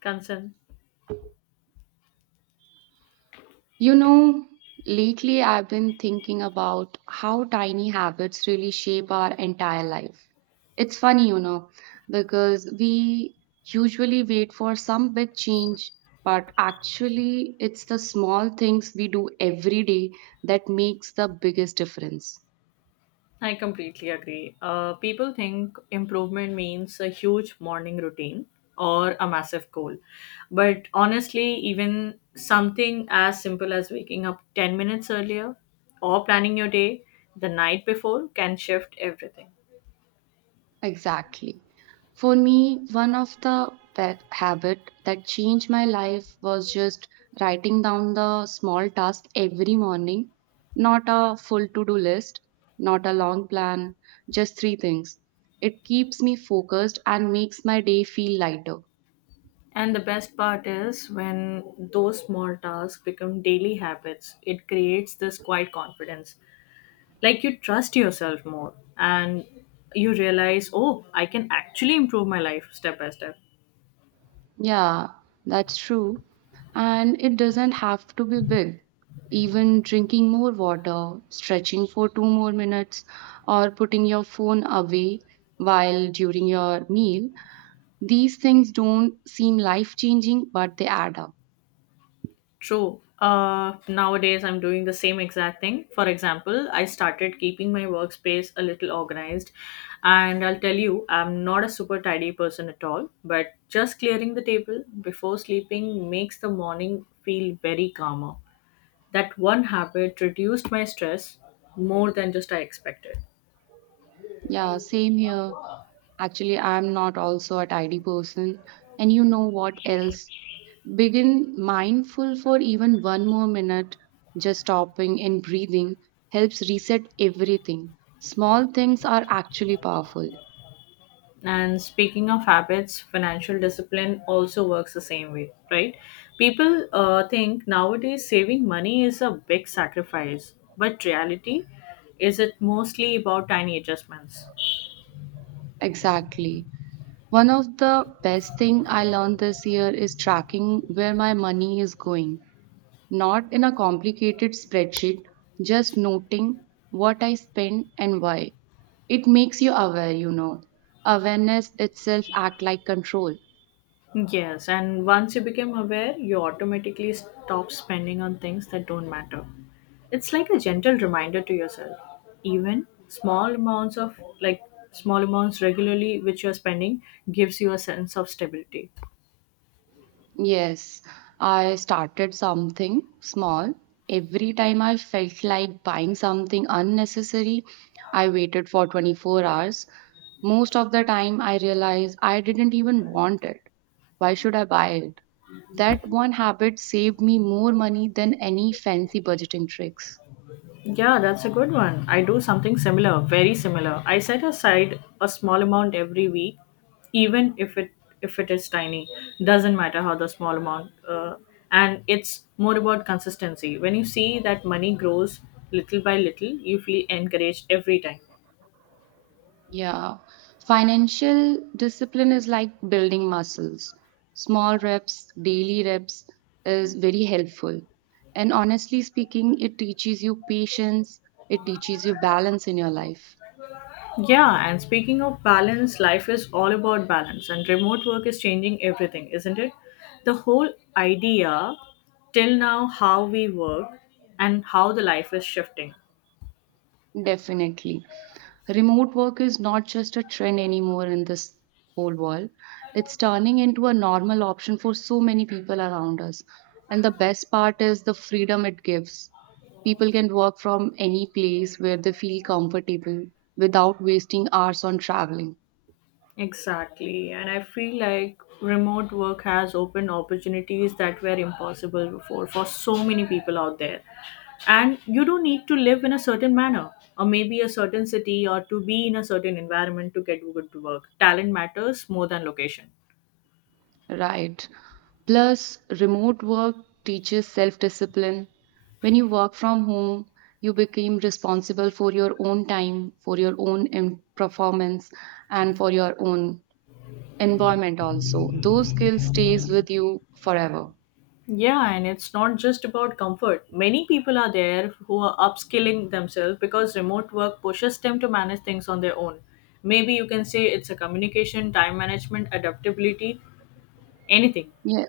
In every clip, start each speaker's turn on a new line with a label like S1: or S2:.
S1: Concern.
S2: You know, lately I've been thinking about how tiny habits really shape our entire life. It's funny, you know, because we usually wait for some big change, but actually it's the small things we do every day that makes the biggest difference.
S1: I completely agree. People think improvement means a huge morning routine or a massive goal. But honestly, even something as simple as waking up 10 minutes earlier or planning your day the night before can shift everything.
S2: Exactly. For me, one of the pet habit that changed my life was just writing down the small task every morning, not a full to-do list, not a long plan, just three things. It keeps me focused and makes my day feel lighter.
S1: And the best part is when those small tasks become daily habits, it creates this quiet confidence, like you trust yourself more and you realize, oh, I can actually improve my life step by step.
S2: Yeah, that's true. And it doesn't have to be big. Even drinking more water, stretching for two more minutes, or putting your phone away while during your meal, these things don't seem life changing, but they add up.
S1: True. Nowadays I'm doing the same exact thing. For example, I started keeping my workspace a little organized, and I'll tell you, I'm not a super tidy person at all, but just clearing the table before sleeping makes the morning feel very calmer. That one habit reduced my stress more than just I expected.
S2: Yeah, same here. Actually, I'm not also a tidy person. And you know what else? Begin mindful for even one more minute, just stopping and breathing helps reset everything. Small things are actually powerful.
S1: And speaking of habits, financial discipline also works the same way, right? People think nowadays saving money is a big sacrifice, but reality is it mostly about tiny adjustments.
S2: Exactly. One of the best thing I learned this year is tracking where my money is going. Not in a complicated spreadsheet, just noting what I spend and why. It makes you aware, you know. Awareness itself act like control.
S1: Yes, and once you become aware, you automatically stop spending on things that don't matter. It's like a gentle reminder to yourself. Even small amounts of like small amounts regularly which you're spending gives you a sense of stability.
S2: Yes, I started something small. Every time I felt like buying something unnecessary, I waited for 24 hours. Most of the time, I realized I didn't even want it. Why should I buy it? That one habit saved me more money than any fancy budgeting tricks.
S1: Yeah, that's a good one. I do something similar, very similar. I set aside a small amount every week, even if it is tiny. Doesn't matter how the small amount. And it's more about consistency. When you see that money grows little by little, you feel encouraged every time.
S2: Yeah, financial discipline is like building muscles. Small reps, daily reps is very helpful. And honestly speaking, it teaches you patience, it teaches you balance in your life.
S1: Yeah, and speaking of balance, life is all about balance, and remote work is changing everything, isn't it? The whole idea till now, how we work and how the life is shifting.
S2: Definitely. Remote work is not just a trend anymore in this whole world. It's turning into a normal option for so many people around us. And the best part is the freedom it gives. People can work from any place where they feel comfortable without wasting hours on traveling.
S1: Exactly. And I feel like remote work has opened opportunities that were impossible before for so many people out there. And you don't need to live in a certain manner or maybe a certain city or to be in a certain environment to get good work. Talent matters more than location.
S2: Right. Plus, remote work teaches self discipline. When you work from home, you become responsible for your own time, for your own performance, and for your own environment also. Those skills stays with you forever.
S1: Yeah, and it's not just about comfort. Many people are there who are upskilling themselves because remote work pushes them to manage things on their own. Maybe you can say it's a communication, time management, adaptability, anything.
S2: Yeah.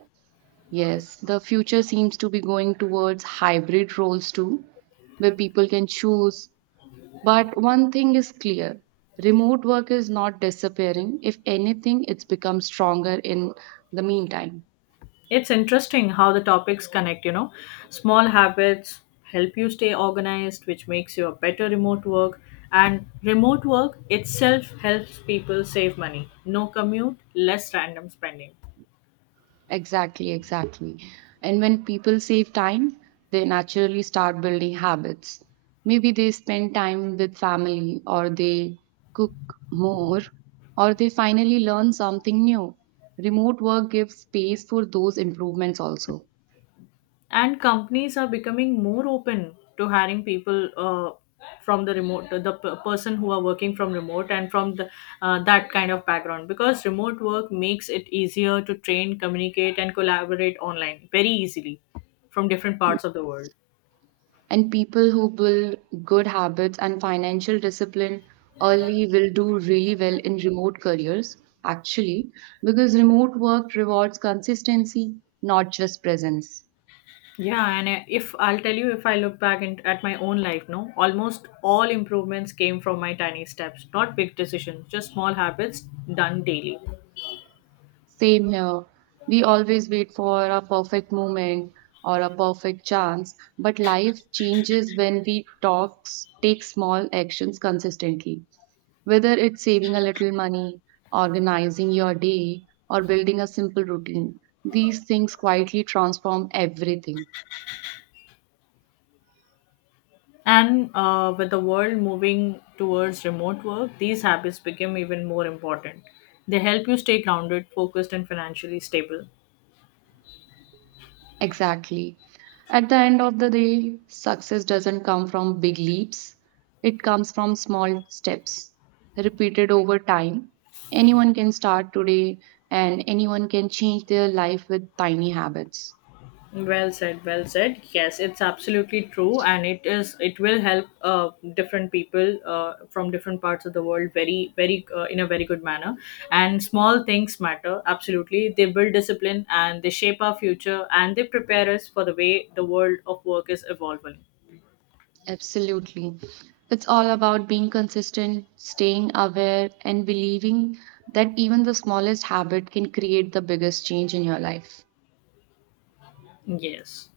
S2: Yes, the future seems to be going towards hybrid roles too, where people can choose. But one thing is clear, remote work is not disappearing. If anything, it's become stronger in the meantime.
S1: It's interesting how the topics connect, you know. Small habits help you stay organized, which makes you a better remote work. And remote work itself helps people save money. No commute, less random spending.
S2: Exactly, exactly. And when people save time, they naturally start building habits. Maybe they spend time with family, or they cook more, or they finally learn something new. Remote work gives space for those improvements also.
S1: And companies are becoming more open to hiring people from the remote, person who are working from remote and from that kind of background. Because remote work makes it easier to train, communicate, and collaborate online very easily from different parts of the world.
S2: And people who build good habits and financial discipline early will do really well in remote careers, actually, because remote work rewards consistency, not just presence.
S1: Yeah, and if I'll tell you, if I look back in, at my own life, no, almost all improvements came from my tiny steps, not big decisions, just small habits done daily.
S2: Same here. We always wait for a perfect moment or a perfect chance, but life changes when we talk, take small actions consistently. Whether it's saving a little money, organizing your day, or building a simple routine, these things quietly transform everything.
S1: And with the world moving towards remote work, these habits became even more important. They help you stay grounded, focused, and financially stable.
S2: Exactly. At the end of the day, success doesn't come from big leaps, it comes from small steps repeated over time. Anyone can start today, and anyone can change their life with tiny habits.
S1: Well said, well said. Yes, it's absolutely true, and it is. It will help different people from different parts of the world very, very, in a very good manner. And small things matter absolutely. They build discipline and they shape our future and they prepare us for the way the world of work is evolving.
S2: Absolutely. It's all about being consistent, staying aware, and believing that even the smallest habit can create the biggest change in your life.
S1: Yes.